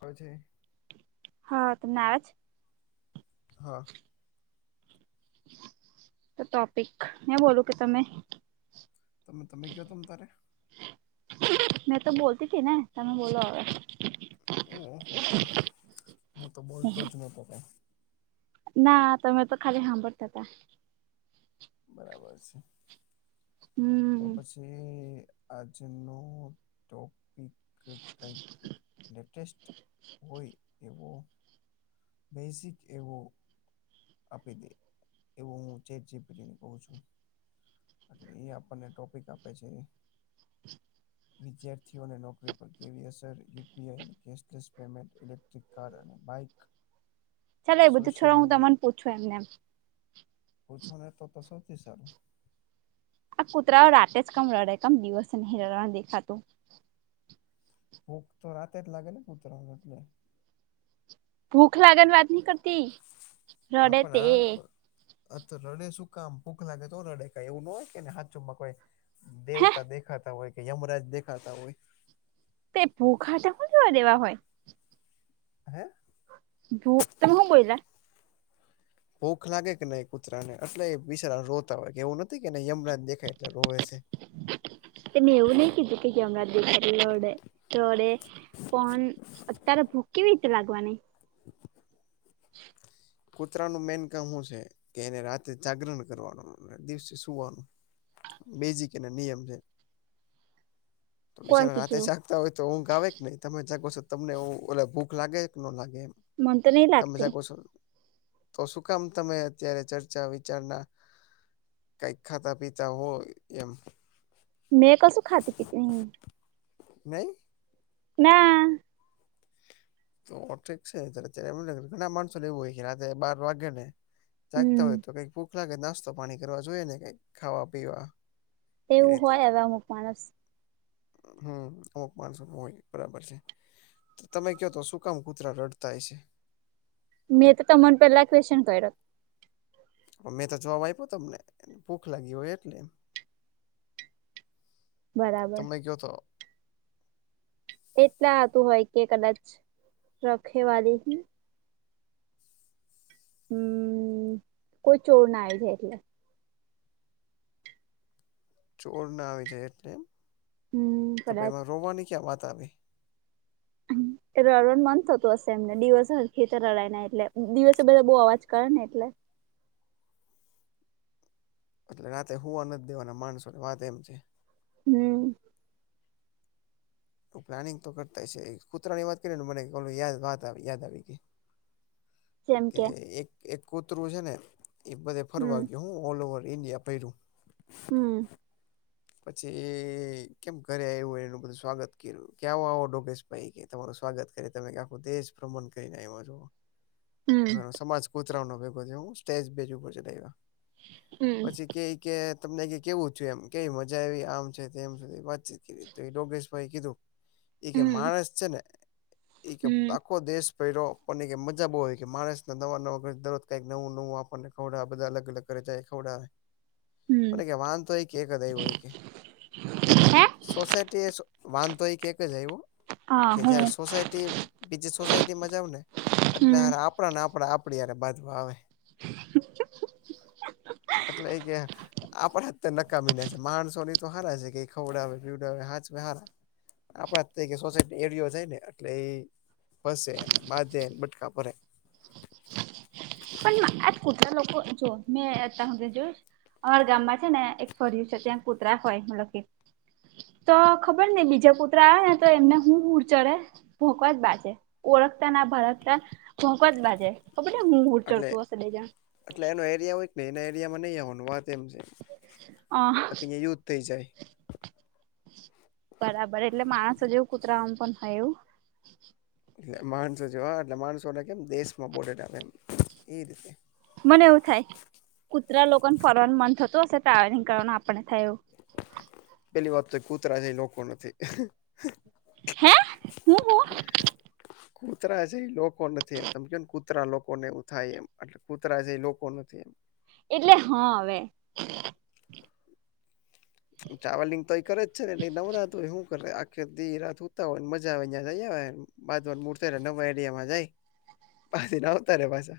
હછી [unintelligible] હા તમને આવે છે. હા તો ટોપિક મેં બોલું કે તમે તમે તમે કયો ત તારે મેં તો બોલતી હતી ને તમે બોલો હવે ઓહહ હું તો બોલતો જ ન હતો તો ના તમે તો ખાલી સાંભળતા હતા. બરાબર છે. તો હમ પછી આજનું ટોપિક કંઈક લેટેસ્ટ હોય એવો બેઝિક એવો આપી દે એવું હું ચેટજીપીટીને કઉ છું. એટલે એ આપણને ટોપિક આપે છે. [inaudible] વિદ્યાર્થીઓને નોકરી પર કેવી અસર UPI cashless payment electric car અને બાઇક ચાલો એ બધું સોશિયલ છોડ હું મીડિયા તમાને પૂછું એમનેમ પૂછો ને તો તો સૌથી સારું આ કૂતરાઓ રાતે જ કમ રડે કમ દિવસે નહીં રડવા દેખાતું ભૂખ તો રાતે જ લાગે ને કૂતરવાનું એટલે. ભૂખ લાગ ની વાત ન કર આપ આપ. અ તો રડે શું કામ ભૂખ લાગે તો રડે કઈ એવું ન હોય કેને હાચુમાં કોઈ હે દેવતા દેખ ખાતા હોય કે યમરાજ દેખાતા હોય. તે ભૂખા જોવા દેવા હોય. હે? ભૂ તમે હું કોલા? ભૂખ લાગે કે નહી કુતરાને એટલે એ વિચારા રોતા હોય કે એવું નથી કે યમનાને દેખાય એટલે રોવે છે. એ મે એવું નઈ કીધું કે હમણાં દેખા રોડે રોડે. પણ અત્યારે ભૂખ કેવી રીતે લાગવાની? થ [inaudible] કૂતરાનું મેન કામ શું છે કે એને રાતે જાગરણ કરવાનું દિવસે સુવાનું. બેઝીકેલી નિયમ છે. [inaudible] તો વિચારો રાતે કીધું શાક તા હોય તો ઊંગ આવે કે નહી તમે જાગો છો તમને ઓ ભૂખ લાગે કે ન લાગે એમ. મન તો નહી તમે લાગતી. જાગો છો તો શું કામ તમે અત્યારે ચર્ચા વિચારણા કઈક ખાતા પીતા હોય એમ. મેં કસું ખાતી પીતી નહી. નહી? ના. તો ઠીક છે ત્યારે એમે ઘણા માણસો લેવું હોય કે રાતે બાર વાગેને જાગતા હોય હમ તો કઈક ભૂખ લાગે નાસ્તો પાણી કરવા જોઈએ ને કઈક ખાવા પીવા. એ તેવું હોય હવે અમુક માણસ. હમ્મ અમુક માનસો માં હોય બરાબર છે. તમે કહો તો શું કામ કૂતરા કરડતાય હશે? મેં તો તમને પેલા ક્વેશ્ચન કર્યો. મેં તો જવાબ આપ્યો તમને ભૂખ લાગી હોય એટલે. [inaudible] તમે કયો તો. એટલાતું હોય કે કદાચ રખેવાલી થી. હમ્મ, કોઈ ચોર ના આવી જાય એટલે. ચોર ના આવી જાય એટલે એમ? હમ તો કદાચ એમાં રોવાની ક્યાં વાત આવે? રડવાનું મન થતું હશે એમને દિવસ હર રડાય ને એટલે દિવસે બધા બહુ અવાજ કરે ને એટલે. એટલે રાતે હોવા નથી જ દેવાના માણસો ને વાત એમ છે. હમ્મ. પ્લાનિંગ તો કરતા હયશે કૂતરાની વાત કરી ને મને યા વાત યાદ આવી ગઈ. કે એક કૂતરું છે ને એ બધે ફરવા હમ ગયો હું ઓલ ઓવર ઈન્ડિયા. ફર્યું. હમ્મ. પછી કેમ ઘરે આવ્યું હોય એનું બધું સ્વાગત કરયુ. કેવો યોગેશભાઈ કે તમારું સ્વાગત કરે તમે આખો દેશ ભ્રમણ કરીને એમાં જો હમ ઘ સમાજ કૂતરાનો ભેગો [inaudible] સ્ટેજ બેજ ઉપર ચડ હમ પછી કે કે તમને કેવું થયુ એમ કેવી મજા એ આમ છે સુ વાતચીત કરી તો યોગેશ ભઈ કીધું એ કે હમ માણસ છે ને એક હમ આખો દેશ ફર્યો આપણને મજા બવ આયવી કે માણસને નવા નવા દરજ કઈક નવું નવું આપણને ખવડા બધા અલગ અલગ કરેતા ખવડાવ હમ મ કે વાંધ તો હોય, કે જ એ હોય કે હે સોસાયટી એ વાંધ તો એ એકક જ એવું. હા કે હું જયારે સોસાયટી બીજી સોસાયટીમાં જાવ ને, એટલે હમ આપ આપણા ને આપ આપડી બાજવા આવે. એટલે કે આપ અત ન કામી ના છે માણસો ની તો હારા છે કે ખવડાવે પીવડાવ હાચ હારા. આપણા થ સોસાયટી એરિયો છે ને એટલે એ ફસે અને બાંધેને બટકા ભરે. પણ આજ કુટલા લોકો જો મેં હ જો. અમારા ગામમાં છે ને એક ફર છે ત્યાં કૂતરા હોય મતલબ કે. તો ખબર ને બીજા કુત્ર આવે ને તો એમને હું ઉર ચડે. ભોંકવા જ બાજે ઓળખતા ના ભળકતા, ભોંકવા જ બાજે ખબર ને હું એટલે ચતું આ સાે જણ. એટલે એનો એરિયા હોયને એના એરિયામાં નહી આવવાનું વાત એમ છે, અ બાકી યુ તે જાય. બરાબર એટલે માણસો જેવું કૂતરામ પણ હોય એવું. એટલે માણસો જોવા એટલે માણસોને કેમ દેશમાં બોડટ આવે એમ એ રીતે. મને એવું થાય, કુતરા લોકોને ફોરવાર મન થતું હશે ટ્રાવેલિંગ કરવાનું આપણને થાય એવું. પેલી વાત તો કૂતરા છે લોકો નથી. હે હું હું કુતરા છે એ લોકો નથી એમ ત કે ને કત કૂતરા લોકો ને એ થાય એમ એટલે કૂતરા જે એ લોકો નથી એમ. એટલે હા હવે. ચાવલિંગ તો એ કરે જ છે ને એ નવરા હો શું કરે આખ દી રાત ઉતા હોય ને મજા આવે અહં જઈ આવે. બાદવાર મૂરતા નવા એરિયામાં જાય, પાછીને આવતા રે પાછા.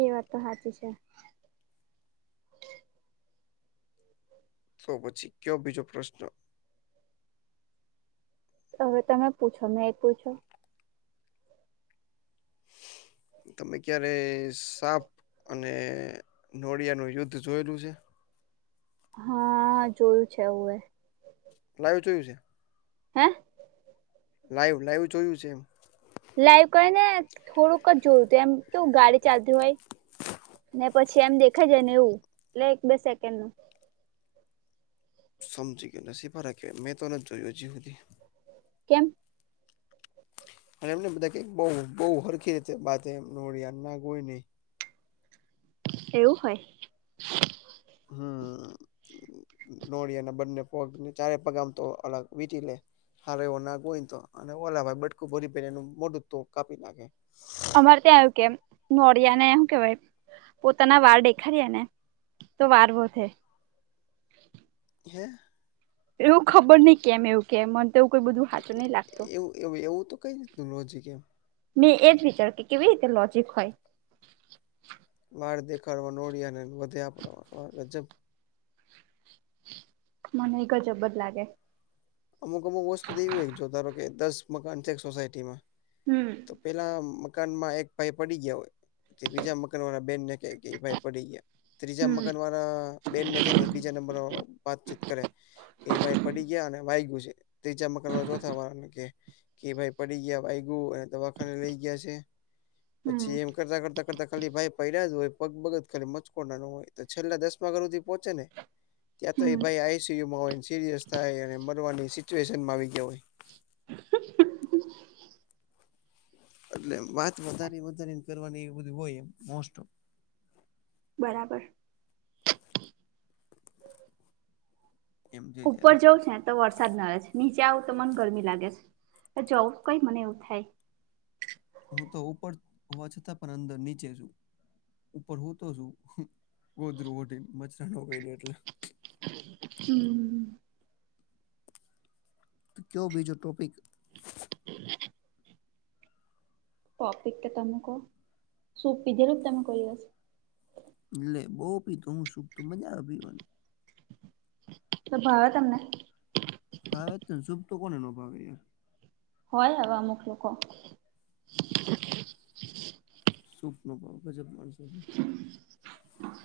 એ વાત તો સાચી છે. તો પછી કયો બીજો પ્રશ્ન? હવે તમે પૂછો મેં એ પૂછો. તમે ક્યારે સાપ અને નોળિયાનું યુદ્ધ જોયેલું છે? હા જોયું છે હું એ. લાઈવ જોયું છે? હ? લાઈવ લાઈવ જોયું છે એમ લાઈવ કરી ને થોડુંક જ જોયુંતુ એમ તો ગાડી ચાલતી હોય. ને પછી એમ દેખાય જાય ને એવું એટલે એક બે સેકન્ડ નું સમજી ગયો નસીફાર કે મેં તોને જોયું હજી હુધી કેમ અને એમને બધા કક બઉ બહુ હરખી રીતે બાત એમન [unintelligible] હોય નહી એવું હોય હમ્મ, નોળયાના બંને પગને ચારે પગ આમ તો અલગ વીતી લે હારો એવો નાગ હોય તો અને ઓલા ભાઈ બટકું ભરી ભ એનું મોટું તો કાપી નાખે અમારે ત્યાં આવ્યું કે નોરિયાને એું કેહેવાય પોતાના વાર દેખા્યા ને તો વાળ વધે હે એવું ખબર નઈ કેમ એવું કે તેવું કોઈ બધું હાચું નહી લાગતું. એવું એવું એવું તો કઈ રીતનું લોજીક એમ મેં એજ વિચાર કે કેવી રીતે લોજિક હોય. વાળ દેખાડવા નોળિયા અને વધે આપડ વાહ ગજબ મને એક જ અબજ લાગે, અમુક અમુક વસ્તુ તો એવી હોય જો ધારો, કે દસ મકાન છે એક સોસાયટીમાં, હમ્મ તો પેલા મકાનમાં એક પઇ [unintelligible] પડી ગયા હોય, તે બીજા મકાન વાળા બેનને કેય કે ભાઈ પડી ગયા ત્રીજા હમ મકાન વાળા, આ બેનને છે ને બીજા નંબર વાતચીત કરે કે ભાઈ પડી ગયાને. વાયગું છે ત્રીજા મકાન વાયા ચોથા વાર કે, કે ભાઈ પડી ગયા વાગ્યું અને દવાખાને લઈ ગયા છે, હમ પછી એમ કરતા કરતા, કરતા ખાલી ભાઈ પડ્યા હોય પગ બગ ખાલી મચકો નાનો હોય તો છેલ્લા દસ ગધ પહોચે ને, ત્યાં તો હમ ભાઈ આઈસીયુમાં હોય ને સિરિયસ થાય અને મરવાની સિચ્યુએશનમાં આવી ગયા હોય. એટલે વાત વધારે વધારે કરવાની એ બધી હોય એમ મો ઓફ, [unintelligible] બરાબર. [inaudible] એમ જો ત્યારે ઉપર જઉ છે ને, તો વરસાદ ન રહે છે નીચે આવું તો મને ગરમી લાગે છે જવું કઈ મને એવું થાય. હું તો ઉપર હોવા છતાં પણ અંદર નીચે છું. ઉપર હું તો શું ગો ગોદરૂ ઓઢિ ને મચ્છરો ન કરડે એટલે, હમ તો ક્યૉ બીજો ટોપિક, ટોપીક તો તમે કહો સૂપ પીધેલું કોઈક વાર, ટ [unintelligible] લલે બહુ પીતો હું સુખ મજા આવે પીવાની, તો ભાવે તમને, ભાવે ને સુપ તો કોને ન ભાવે, હોય આવા અમુક લોકો, સૂપ નો ભાવ ગજબ માણસો છે.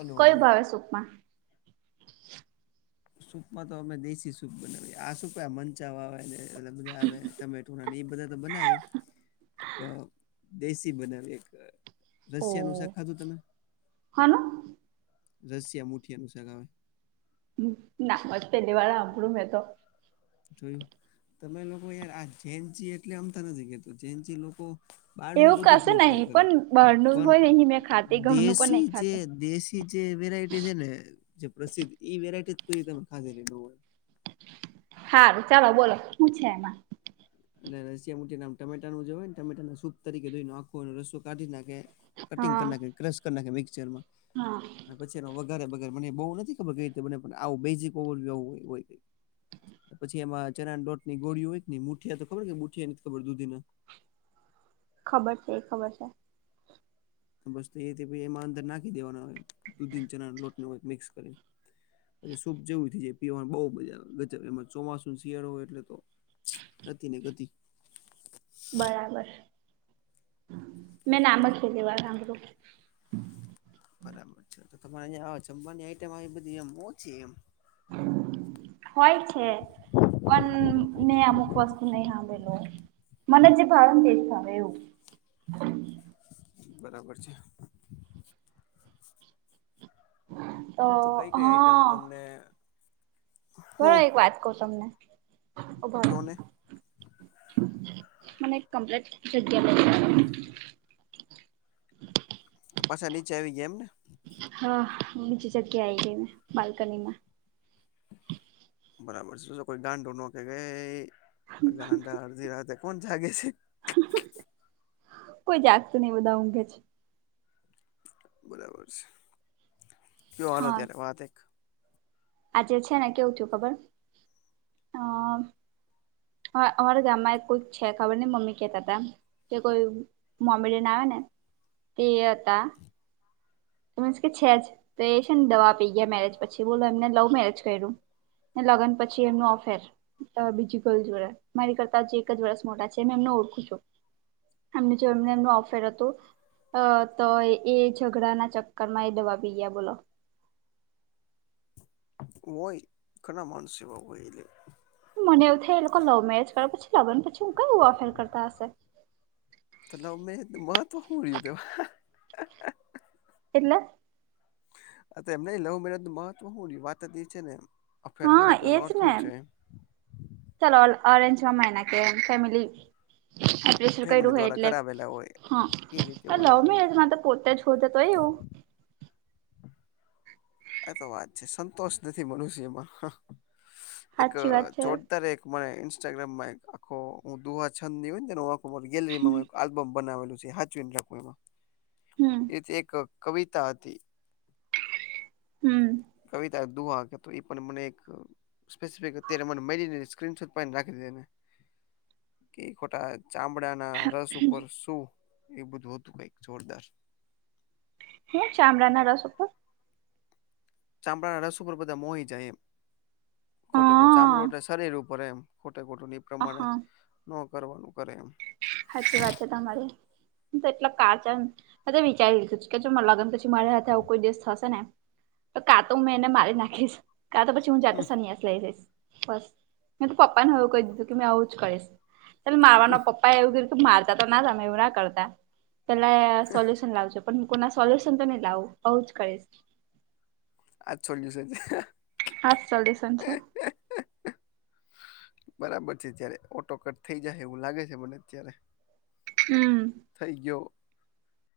ઓલો કયું ભાવે સુપમા? સૂપમાં તો અમે દેશી સૂપ બનાવીએ આ સૂપ મંચા આવે બધા આવે. એ બધા તો બનાવે, પક દેશી બનાવી એક રશિયાનું શાક ખાધું તમે, હાલો. રસિયા મુઠીનુ સાક આવે. ના [unintelligible] અબડું મે તો. જોયું તમે લોકો યાર આ જેનજી એટલે અમતા નથી કેતો જેનજી લોકો, બારને એવું બધું કશું પૂરચાય નહી કરે પણ બહારનું પણ હોય નહી મેં ખાતી ઘરનું પણ દેશી નહી જે ખાતું દેશી, જે વેરાયટી છે ને જે પ્રસિદ્ધ ઈ વેરાયટી કોઈ તમે ખાધેલી ન હોય. હાર ચાલો બોલો શું છે એમાં? એટલે રસિયા મુઠીયા નું આમ ટમેટાનું જોય ને ટમેટા સૂપ તરીકે ધોને આખો અલો રસો કાઢી નાખે, કટિંગ હા કરી નાખે ક્રશ કરી નાખે મિક્સચરમાં, હા. પછી એનો વગારે વગરે મને બહુ નથી ખબર કે રીતે મને પણ આવું બેઝિક ઓવ હોય, પછી એમાં ચના લોટ ની ગોળી હોય ને મુઠિયા તો ખબર કે મુઠીયા ખબર દૂધીના, ખબર છે એ ખબર છે. બસ એથી એમાં અંદર નાખી દેવાનું હોય દૂધી ન ચણા લોટ ન હોય મિક્સ કરીને, પછ સૂપ જેવું એ પીવાનું બહ મજા આવે ગજબ એમાં ચોમાસું શિયાળો હોય એટલે તો, ગતિ ને ગતિ. બરાબર મેં નામ લખી લેવા ગામડું. બરાબર, તમારે જમવાની આઈટમ આવી બધી એમ ઓછી એમ [inaudible] હોય છે પણ મેં અમુક વસ્તુ નહી સાંભળેલું મને જે ભાવ તે ભાવે એવું. બરાબર છે. તો કઈ કઈ આઈટમ હા તમને બ હું એક વાત કહૂ તમને ઉભારો. કયો ને મને એક કમ્પ્લીટ જગ્યા બે તો પાછા નીચે આવી ગયા એમને. હા બીજી જગ્યા એ જઈ ને બાલ્કનીમાં. બરાબર છે શું કોઈ ગાંડો ન કે ગઈ ગાંડા અડધી રાતે કોણ જાગે છે. કોઈ જાગતું નઈ બધા ઊઘે છે. બરાબર છે જોવાનો હા ત્યારે વાત આજે છે ને કેવું થયું ખબર હમ. હા અમારા ગામમાં એક કોક છે ખબર નય મમ્મી કેતા હતા. કે કોઈ મોમિડિન આવે ને તે હતા. મ કે છે જ તો એ છે ને દવા આપી ગયા મેરેજ પછી બોલો એમને લવ મેરેજ કર્યું. લગ્ન પછી એમનું અફેર બીજીું ગલ જોડે મારી કરતા હ એક જ વરસ મોટા છે મે એમને ઓળખું છું. એમ જમને એમનું અફેર હતું અ તો એ ઝઘડાના ચ ચક્કરમાં એ દવા પી ગયા બોલો. હોય ઘણા માણસો એવા હોય એ લ મને એવું થ એ લોકો લવ મેરેજ કરે પછી લવને પછી હું કેમનું અફેર કરતા હશે. તો લવ મેરેજનું મહત્ત્વ હું રહ્યું તો એટલા. એમને લવનું મહત્વ શું રયુ વાતએ છે. અફેર હા કરે તો એનો એજ અર્થ ને હું છે ચાલ અરેન્જમા એના કે ફેમિલી આપસ કર્યું ફેમિલી હ દ્વારા એટલે કરાવેલા હોય હા એ રીતે લવ હોય મેરેજમાં તો પોતે જ શોધે તોય એવું એતો વાત છે સંતોષ નથી મનુષ્યમાં એક સાચી વાત છે જોરદાર એક મ ઇન્સ્ટાગ્રામમાં એક આખો હું દુહા છંદ રી ગેલેરી માં આલ્બમ બનાવેલું છે સાચવી રાખ એમાં એ હમ રીતે એક કવિતા હતી. હમ. કવિતા દુહા કે તો એ પણ મને એક સ્પેસફિક અત્યારે મને મળને સ્ક્રીનશોટ રાખી દીધેને કે ખોટા ચામડાના રસ ઉપર શું એ બધું હતું કઈક જોરદાર હમ ચામડાના રસ ઉપર ચામડાના રસ ઉપર બધા મોહી જાય એમ હ ખોટું ખોટું ચામડું એટલે શરીર ભરે એમ ખોટે ખોટું પ્રમાણે હા ન કરવાનું કરે એમ. સાચી વાત છે તમારી. તો એટલા કાચા મેં તો વિચારી લીધું કે જો લગ્ન પછી મારી સાથે આવું કોઈ દિવસ થશે ને તો કાં તો હું એને મારી નાખીશ કા તો પછી હું જાતે સંન્યા લઈ લઈશ બસ મે તો પપ્પા ને એવું કહી દીધું કેું આવું જ કરીશ ત મારવાનો પપ્પા એવું મારતા તો ના તમે એવું ના કરતા પેલા સોલ્યુશન લાવજો. પણ કોના સોલ્યુશન તો નહી લાવું આવું જ કરીશ. આ સોલ્યુશન છે. આ જ સોલ્યુશન છે. બરાબર છે જયારે ઓટો કટ થઇ જાય એવું લાગે છે મને અત્યારે હમ. થઈ ગયો.